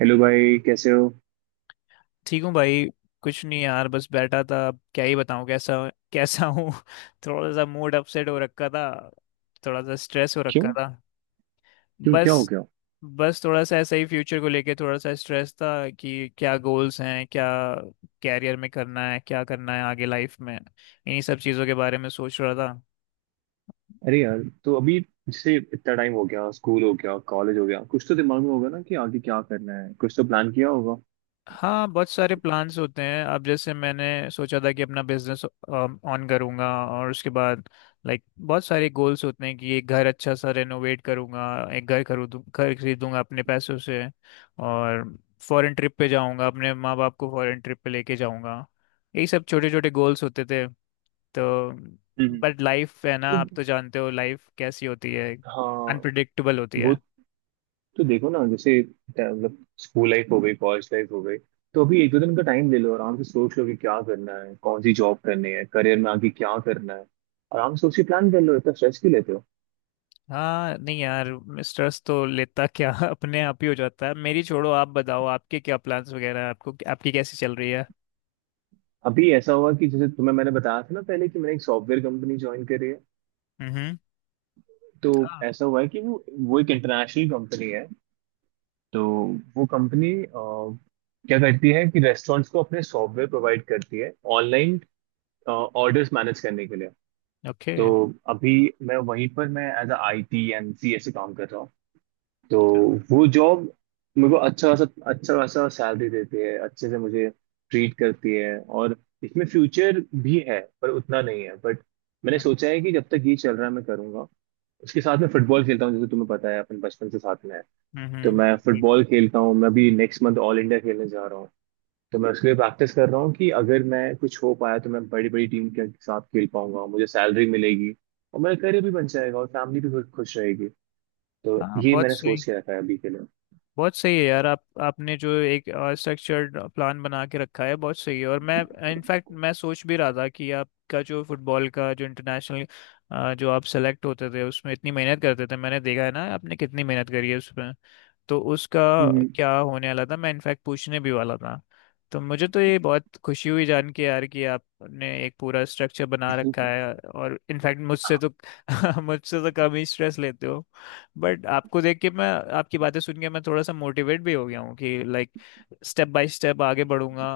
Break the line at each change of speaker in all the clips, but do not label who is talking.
Hello भाई, कैसे हो?
ठीक हूँ भाई। कुछ नहीं यार, बस बैठा था। अब क्या ही बताऊँ कैसा कैसा हूँ। थोड़ा सा मूड अपसेट हो रखा था। थोड़ा सा स्ट्रेस हो
क्यों?
रखा था।
क्यों क्या हो
बस
गया?
बस थोड़ा सा ऐसा ही फ्यूचर को लेके थोड़ा सा स्ट्रेस था कि क्या गोल्स हैं, क्या कैरियर में करना है, क्या करना है आगे लाइफ में, इन्हीं सब चीज़ों के बारे में सोच रहा था।
अरे यार, तो अभी जैसे इतना टाइम हो गया, स्कूल हो गया, कॉलेज हो गया, कुछ तो दिमाग में होगा ना कि आगे क्या करना है, कुछ तो प्लान किया होगा।
हाँ, बहुत सारे प्लान्स होते हैं। अब जैसे मैंने सोचा था कि अपना बिजनेस ऑन करूँगा, और उसके बाद लाइक बहुत सारे गोल्स होते हैं कि एक घर अच्छा सा रेनोवेट करूँगा, एक घर खरीदूँ घर खरीदूँगा अपने पैसों से, और फॉरेन ट्रिप पे जाऊँगा, अपने माँ बाप को फॉरेन ट्रिप पे लेके जाऊँगा। यही सब छोटे छोटे गोल्स होते थे। तो
हम्म।
बट लाइफ है ना,
तो,
आप तो जानते हो लाइफ कैसी होती है,
हाँ।
अनप्रडिक्टेबल होती है।
वो तो देखो ना, जैसे मतलब स्कूल लाइफ हो गई, कॉलेज लाइफ हो गई। तो अभी एक दो दिन का टाइम ले लो, आराम से सोच लो कि क्या करना है, कौन सी जॉब करनी है, करियर में आगे क्या करना है। आराम से उसी प्लान कर लो, इतना स्ट्रेस क्यों लेते हो?
हाँ नहीं यार, स्ट्रेस तो लेता क्या अपने आप ही हो जाता है। मेरी छोड़ो, आप बताओ आपके क्या प्लान्स वगैरह हैं, आपको आपकी कैसी चल रही है।
अभी ऐसा हुआ कि जैसे तुम्हें मैंने बताया था ना पहले, कि मैंने एक सॉफ्टवेयर कंपनी ज्वाइन करी है।
हम्म।
तो
हाँ।
ऐसा हुआ है कि वो एक इंटरनेशनल कंपनी है। तो वो कंपनी क्या करती है कि रेस्टोरेंट्स को अपने सॉफ्टवेयर प्रोवाइड करती है ऑनलाइन ऑर्डर्स मैनेज करने के लिए।
ओके।
तो अभी मैं वहीं पर, मैं as a IT and CS से काम कर रहा हूँ। तो वो जॉब मेरे को अच्छा खासा सैलरी देती है, अच्छे से मुझे ट्रीट करती है, और इसमें फ्यूचर भी है पर उतना नहीं है। बट मैंने
हम्म।
सोचा है कि जब तक ये चल रहा है मैं करूंगा। उसके साथ मैं फुटबॉल खेलता हूँ, जैसे तुम्हें पता है, अपन बचपन से साथ में है। तो
हम्म।
मैं
बिल्कुल।
फुटबॉल खेलता हूँ, मैं अभी नेक्स्ट मंथ ऑल इंडिया खेलने जा रहा हूँ। तो मैं उसके लिए प्रैक्टिस कर रहा हूँ कि अगर मैं कुछ हो पाया तो मैं बड़ी बड़ी टीम के साथ खेल पाऊंगा, मुझे सैलरी मिलेगी, और मेरा करियर भी बन जाएगा, और फैमिली भी खुश रहेगी। तो
हाँ,
ये
बहुत
मैंने
सही।
सोच के रखा है अभी के लिए।
बहुत सही है यार, आप आपने जो एक स्ट्रक्चर्ड प्लान बना के रखा है बहुत सही है। और मैं इनफैक्ट मैं सोच भी रहा था कि आपका जो फुटबॉल का जो इंटरनेशनल जो आप सेलेक्ट होते थे, उसमें इतनी मेहनत करते थे, मैंने देखा है ना, आपने कितनी मेहनत करी है उसमें। तो उसका
हम्म,
क्या होने वाला था, मैं इनफैक्ट पूछने भी वाला था। तो मुझे तो ये बहुत खुशी हुई जान के यार, कि आपने एक पूरा स्ट्रक्चर बना रखा है, और इनफैक्ट मुझसे तो मुझसे तो कम ही स्ट्रेस लेते हो। बट आपको देख के मैं, आपकी बातें सुन के मैं थोड़ा सा मोटिवेट भी हो गया हूँ कि लाइक स्टेप बाय स्टेप आगे बढ़ूंगा,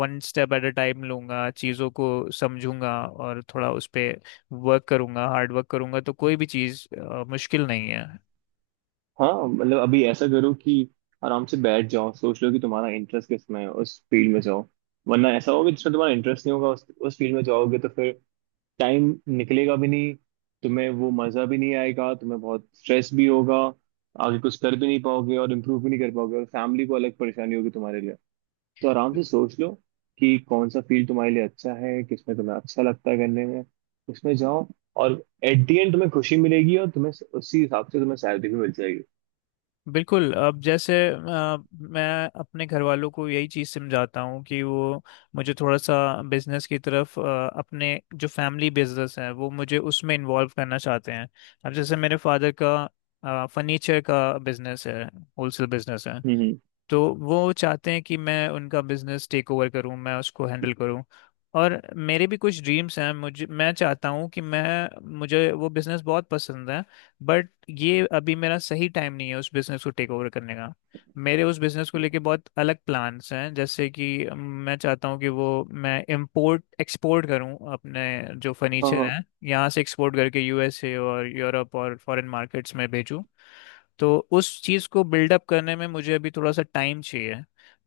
one step at a time लूंगा चीज़ों को, समझूंगा और थोड़ा उस पे वर्क करूंगा, हार्ड वर्क करूंगा, तो कोई भी चीज़ मुश्किल नहीं है।
हाँ मतलब अभी ऐसा करो कि आराम से बैठ जाओ, सोच लो कि तुम्हारा इंटरेस्ट किस में है, उस फील्ड में जाओ। वरना ऐसा होगा जिसमें तुम्हारा इंटरेस्ट नहीं होगा, उस फील्ड में जाओगे तो फिर टाइम निकलेगा भी नहीं, तुम्हें वो मज़ा भी नहीं आएगा, तुम्हें बहुत स्ट्रेस भी होगा, आगे कुछ कर भी नहीं पाओगे और इम्प्रूव भी नहीं कर पाओगे, और फैमिली को अलग परेशानी होगी तुम्हारे लिए। तो आराम से सोच लो कि कौन सा फील्ड तुम्हारे लिए अच्छा है, किस में तुम्हें अच्छा लगता है करने में, उसमें जाओ। और एट दी एंड तुम्हें खुशी मिलेगी और तुम्हें उसी हिसाब से तुम्हें सैलरी भी मिल जाएगी।
बिल्कुल। अब जैसे मैं अपने घर वालों को यही चीज़ समझाता हूँ कि वो मुझे थोड़ा सा बिजनेस की तरफ, अपने जो फैमिली बिजनेस है वो मुझे उसमें इन्वॉल्व करना चाहते हैं। अब जैसे मेरे फादर का फर्नीचर का बिजनेस है, होलसेल बिजनेस है।
हम्म।
तो वो चाहते हैं कि मैं उनका बिजनेस टेक ओवर करूं, मैं उसको हैंडल करूं। और मेरे भी कुछ ड्रीम्स हैं, मुझे मैं चाहता हूं कि मैं मुझे वो बिजनेस बहुत पसंद है। बट ये अभी मेरा सही टाइम नहीं है उस बिजनेस को टेक ओवर करने का। मेरे उस बिजनेस को लेके बहुत अलग प्लान्स हैं, जैसे कि मैं चाहता हूं कि वो मैं इंपोर्ट एक्सपोर्ट करूं, अपने जो
हाँ
फर्नीचर
हाँ।
हैं यहाँ से एक्सपोर्ट करके यूएसए और यूरोप और फॉरेन मार्केट्स में भेजूं। तो उस चीज़ को बिल्डअप करने में मुझे अभी थोड़ा सा टाइम चाहिए।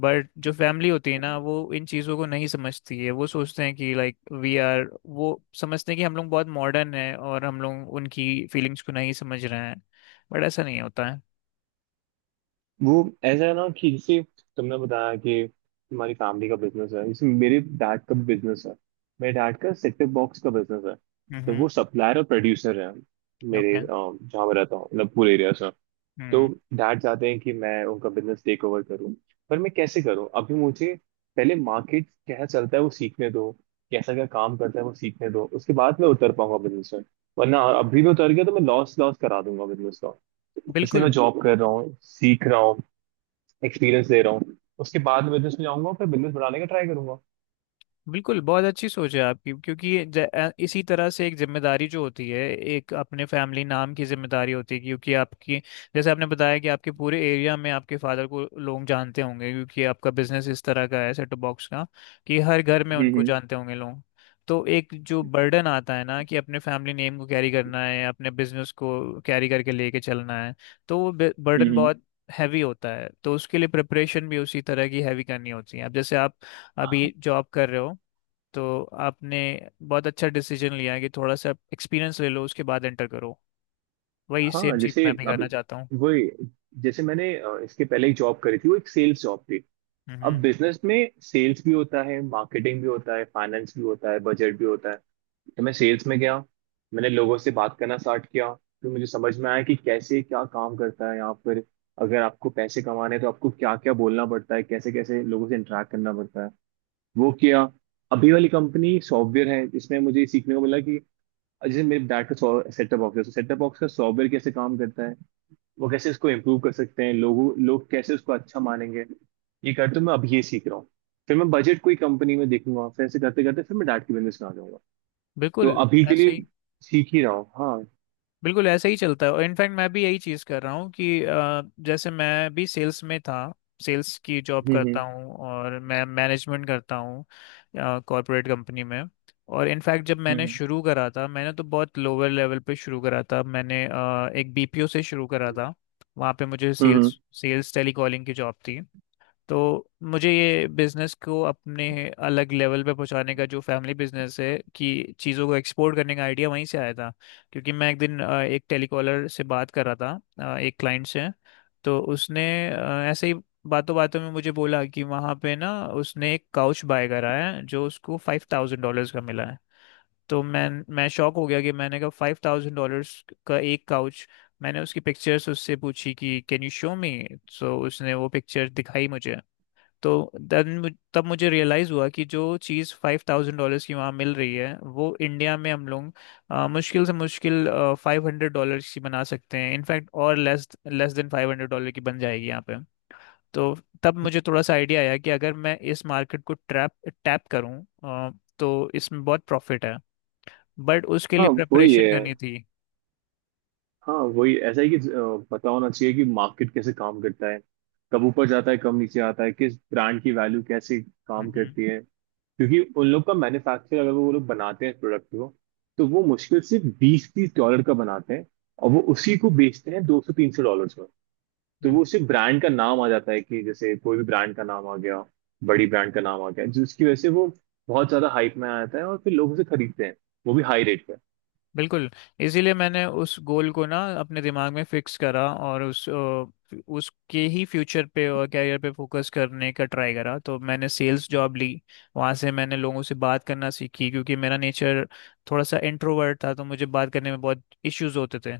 बट जो फैमिली होती है ना, वो इन चीज़ों को नहीं समझती है, वो सोचते हैं कि लाइक वी आर, वो समझते हैं कि हम लोग बहुत मॉडर्न हैं और हम लोग उनकी फीलिंग्स को नहीं समझ रहे हैं। बट ऐसा नहीं होता है।
वो ऐसा है ना कि जैसे तुमने बताया कि तुम्हारी फैमिली का बिजनेस है, जैसे मेरे डैड का बिजनेस है। मेरे डैड का सेट टॉप बॉक्स का बिजनेस है। तो
हम्म।
वो सप्लायर और प्रोड्यूसर है, मेरे
ओके।
जहाँ मैं रहता हूँ, मतलब पूरे एरिया से। तो
हम्म।
डैड चाहते हैं कि मैं उनका बिजनेस टेक ओवर करूँ, पर मैं कैसे करूँ? अभी मुझे पहले मार्केट कैसा चलता है वो सीखने दो, कैसा क्या काम करता है वो सीखने दो, उसके बाद मैं उतर पाऊंगा बिजनेस में। वरना अभी मैं उतर गया तो मैं लॉस लॉस करा दूंगा बिजनेस। इसलिए मैं
बिल्कुल।
जॉब कर रहा हूँ, सीख रहा हूँ, एक्सपीरियंस ले रहा हूँ, उसके बाद मैं बिजनेस में जाऊंगा, फिर बिजनेस बढ़ाने का ट्राई करूंगा।
बिल्कुल बहुत अच्छी सोच है आपकी, क्योंकि ये इसी तरह से एक जिम्मेदारी जो होती है, एक अपने फैमिली नाम की जिम्मेदारी होती है, क्योंकि आपकी, जैसे आपने बताया कि आपके पूरे एरिया में आपके फादर को लोग जानते होंगे, क्योंकि आपका बिजनेस इस तरह का है सेट टॉप बॉक्स का, कि हर घर में
हम्म,
उनको
हम्म,
जानते होंगे लोग। तो एक जो बर्डन आता है ना, कि अपने फैमिली नेम को कैरी करना है, अपने बिजनेस को कैरी करके लेके चलना है, तो वो बर्डन
हम्म, हम्म।
बहुत हैवी होता है, तो उसके लिए प्रिपरेशन भी उसी तरह की हैवी करनी होती है। अब जैसे आप अभी जॉब कर रहे हो, तो आपने बहुत अच्छा डिसीजन लिया है कि थोड़ा सा एक्सपीरियंस ले लो उसके बाद एंटर करो। वही
हाँ,
सेम चीज़
जैसे
मैं भी
अभी
करना चाहता हूँ।
वही, जैसे मैंने इसके पहले एक जॉब करी थी, वो एक सेल्स जॉब थी। अब
हम्म।
बिजनेस में सेल्स भी होता है, मार्केटिंग भी होता है, फाइनेंस भी होता है, बजट भी होता है। तो मैं सेल्स में गया, मैंने लोगों से बात करना स्टार्ट किया, फिर मुझे समझ में आया कि कैसे क्या काम करता है यहाँ पर, अगर आपको पैसे कमाने हैं तो आपको क्या क्या बोलना पड़ता है, कैसे कैसे लोगों से इंटरेक्ट करना पड़ता है, वो किया। अभी वाली कंपनी सॉफ्टवेयर है, इसमें मुझे ये सीखने को मिला कि जैसे मेरे डैड का सेटअप बॉक्स है तो सेटअप बॉक्स का सॉफ्टवेयर कैसे काम करता है, वो कैसे उसको इम्प्रूव कर सकते हैं, लोग कैसे उसको अच्छा मानेंगे। ये करते हुए मैं अभी ये सीख रहा हूँ। फिर मैं बजट कोई कंपनी में देखूंगा, फिर ऐसे करते करते फिर मैं डैड के बिजनेस में आ जाऊंगा। तो
बिल्कुल
अभी के
ऐसे
लिए
ही
सीख ही रहा हूँ, हाँ।
बिल्कुल ऐसे ही चलता है। और इनफैक्ट मैं भी यही चीज़ कर रहा हूँ कि जैसे मैं भी सेल्स में था, सेल्स की जॉब
हम्म, हम्म,
करता हूँ और मैं मैनेजमेंट करता हूँ कॉर्पोरेट कंपनी में। और इनफैक्ट जब मैंने
हम्म,
शुरू करा था, मैंने तो बहुत लोअर लेवल पे शुरू करा था, मैंने एक बीपीओ से शुरू करा था। वहाँ पे मुझे
हम्म,
सेल्स सेल्स टेलीकॉलिंग की जॉब थी। तो मुझे ये बिजनेस को अपने अलग लेवल पे पहुंचाने का, जो फैमिली बिजनेस है, कि चीज़ों को एक्सपोर्ट करने का आइडिया वहीं से आया था। क्योंकि मैं एक दिन एक टेलीकॉलर से बात कर रहा था, एक क्लाइंट से, तो उसने ऐसे ही बातों बातों में मुझे बोला कि वहाँ पे ना उसने एक काउच बाय करा है जो उसको $5,000 का मिला है। तो मैं शॉक हो गया, कि मैंने कहा $5,000 का एक काउच। मैंने उसकी पिक्चर्स उससे पूछी कि can you show me, so उसने वो पिक्चर दिखाई मुझे। तो देन तब मुझे रियलाइज़ हुआ कि जो चीज़ $5,000 की वहाँ मिल रही है, वो इंडिया में हम लोग मुश्किल से मुश्किल $500 की बना सकते हैं इनफैक्ट, और लेस लेस देन $500 की बन जाएगी यहाँ पे। तो तब मुझे थोड़ा सा आइडिया आया कि अगर मैं इस मार्केट को ट्रैप टैप करूँ, अ, तो इसमें बहुत प्रॉफिट है। बट उसके लिए
हाँ
ओके
वही
प्रेपरेशन
है,
करनी थी।
हाँ वही ऐसा है कि पता होना चाहिए कि मार्केट कैसे काम करता है, कब ऊपर जाता है, कब नीचे आता है, किस ब्रांड की वैल्यू कैसे काम
हम्म।
करती है। क्योंकि उन लोग का मैन्युफैक्चर, अगर वो लोग बनाते हैं प्रोडक्ट को, तो वो मुश्किल से 20-30 डॉलर का बनाते हैं, और वो उसी को बेचते हैं 200-300 डॉलर में। तो वो
हम्म।
उसी ब्रांड का नाम आ जाता है कि जैसे कोई भी ब्रांड का नाम आ गया, बड़ी ब्रांड का नाम आ गया, जिसकी वजह से वो बहुत ज्यादा हाइप में आ जाता है और फिर लोग उसे खरीदते हैं, वो भी हाई रेट।
बिल्कुल। इसीलिए मैंने उस गोल को ना अपने दिमाग में फिक्स करा, और उस उसके ही फ्यूचर पे और कैरियर पे फोकस करने का ट्राई करा। तो मैंने सेल्स जॉब ली, वहाँ से मैंने लोगों से बात करना सीखी, क्योंकि मेरा नेचर थोड़ा सा इंट्रोवर्ट था, तो मुझे बात करने में बहुत इश्यूज होते थे।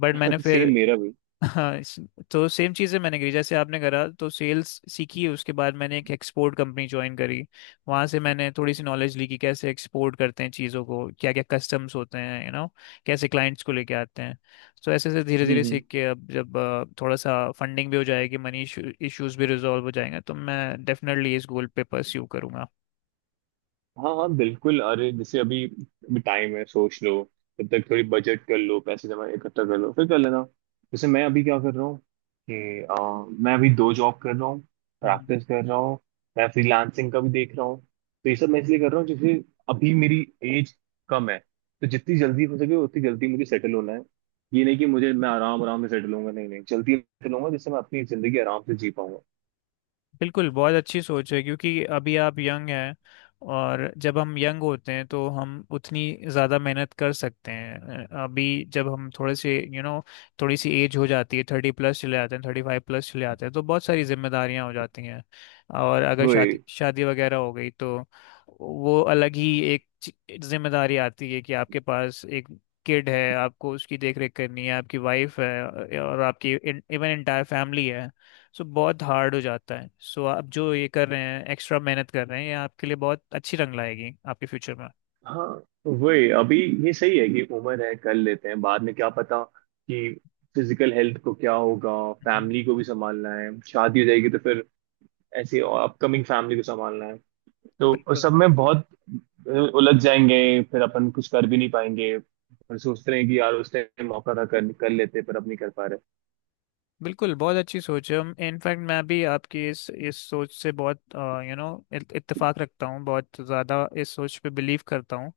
बट मैंने
पर
फिर,
सेम मेरा भी।
हाँ, तो सेम चीज़ें मैंने करी जैसे आपने करा, तो सेल्स सीखी उसके बाद मैंने एक एक्सपोर्ट कंपनी ज्वाइन करी। वहाँ से मैंने थोड़ी सी नॉलेज ली कि कैसे एक्सपोर्ट करते हैं चीज़ों को, क्या क्या कस्टम्स होते हैं, कैसे क्लाइंट्स को लेके आते हैं। तो ऐसे ऐसे धीरे
हम्म,
धीरे सीख के, अब जब थोड़ा सा फंडिंग भी हो जाएगी, मनी इश्यूज भी रिजॉल्व हो जाएंगे, तो मैं डेफिनेटली इस गोल पे परस्यू करूंगा।
हाँ हाँ बिल्कुल, अरे जैसे अभी अभी टाइम है, सोच लो। तब तक थोड़ी बजट कर लो, पैसे जमा इकट्ठा कर लो, फिर कर लेना। जैसे मैं अभी क्या कर रहा हूँ कि मैं अभी दो जॉब कर रहा हूँ,
हम्म।
प्रैक्टिस कर रहा हूँ, मैं फ्रीलांसिंग का भी देख रहा हूँ। तो ये सब मैं इसलिए कर रहा हूँ जैसे अभी मेरी एज कम है, तो जितनी जल्दी हो सके उतनी जल्दी मुझे सेटल होना है। ये नहीं कि मुझे, मैं आराम आराम से सेटल होऊंगा, नहीं नहीं, जल्दी सेटल होऊंगा जिससे मैं अपनी जिंदगी आराम से जी
बिल्कुल बहुत अच्छी सोच है क्योंकि अभी आप यंग हैं, और जब हम यंग होते हैं तो हम उतनी ज़्यादा मेहनत कर सकते हैं। अभी जब हम थोड़े से यू नो थोड़ी सी एज हो जाती है, 30+ चले जाते हैं, 35+ चले जाते हैं, तो बहुत सारी जिम्मेदारियां हो जाती हैं। और अगर शादी
पाऊंगा।
शादी वगैरह हो गई तो वो अलग ही एक जिम्मेदारी आती है, कि आपके पास एक किड है, आपको उसकी देख रेख करनी है, आपकी वाइफ है और आपकी इवन एंटायर फैमिली है। सो बहुत हार्ड हो जाता है, सो आप जो ये कर रहे हैं, एक्स्ट्रा मेहनत कर रहे हैं, ये आपके लिए बहुत अच्छी रंग लाएगी आपके फ्यूचर में।
हाँ वही अभी, ये सही है कि उम्र है, कर लेते हैं, बाद में क्या पता कि फिजिकल हेल्थ को क्या होगा,
हम्म।
फैमिली को भी संभालना है, शादी हो जाएगी तो फिर ऐसे अपकमिंग फैमिली को संभालना है। तो उस
बिल्कुल।
सब में बहुत उलझ जाएंगे, फिर अपन कुछ कर भी नहीं पाएंगे और सोचते हैं कि यार उस टाइम मौका था, कर लेते पर अब नहीं कर पा रहे।
बिल्कुल बहुत अच्छी सोच है। इनफैक्ट मैं भी आपकी इस सोच से बहुत यू नो इत्तेफाक रखता हूँ, बहुत ज़्यादा इस सोच पे बिलीव करता हूँ।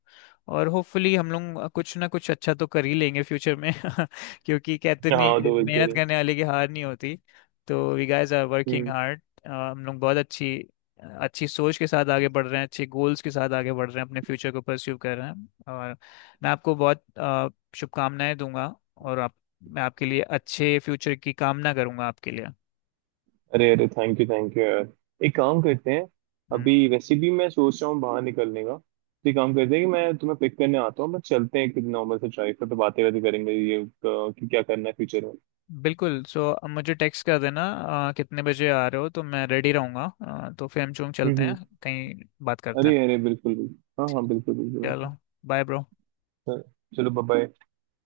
और होपफुली हम लोग कुछ ना कुछ अच्छा तो कर ही लेंगे फ्यूचर में। क्योंकि कहते नहीं हैं
हाँ, दो
कि
एक दो
मेहनत करने वाले की हार नहीं होती। तो वी गाइस आर वर्किंग
दिन।
हार्ड, हम लोग बहुत अच्छी अच्छी सोच के साथ आगे बढ़ रहे हैं, अच्छे गोल्स के साथ आगे बढ़ रहे हैं, अपने फ्यूचर को परस्यू कर रहे हैं। और मैं आपको बहुत शुभकामनाएं दूंगा, और आप मैं आपके लिए अच्छे फ्यूचर की कामना करूंगा आपके लिए।
अरे अरे थैंक यू यार, एक काम करते हैं।
हम्म।
अभी वैसे भी मैं सोच रहा हूँ बाहर निकलने का, तो एक काम करते हैं कि मैं तुम्हें पिक करने आता हूँ, बस चलते हैं नॉर्मल से ड्राइव पर, तो बातें बातें करेंगे ये कि क्या करना है फ्यूचर में।
बिल्कुल। सो अब मुझे टेक्स्ट कर देना कितने बजे आ रहे हो, तो मैं रेडी रहूंगा, तो फिर हम
हम्म,
चलते हैं
हम्म।
कहीं बात करते हैं।
अरे अरे बिल्कुल बिल्कुल। हाँ हाँ
ठीक।
बिल्कुल बिल्कुल।
चलो, बाय ब्रो।
बिल्कुल। चलो बाय।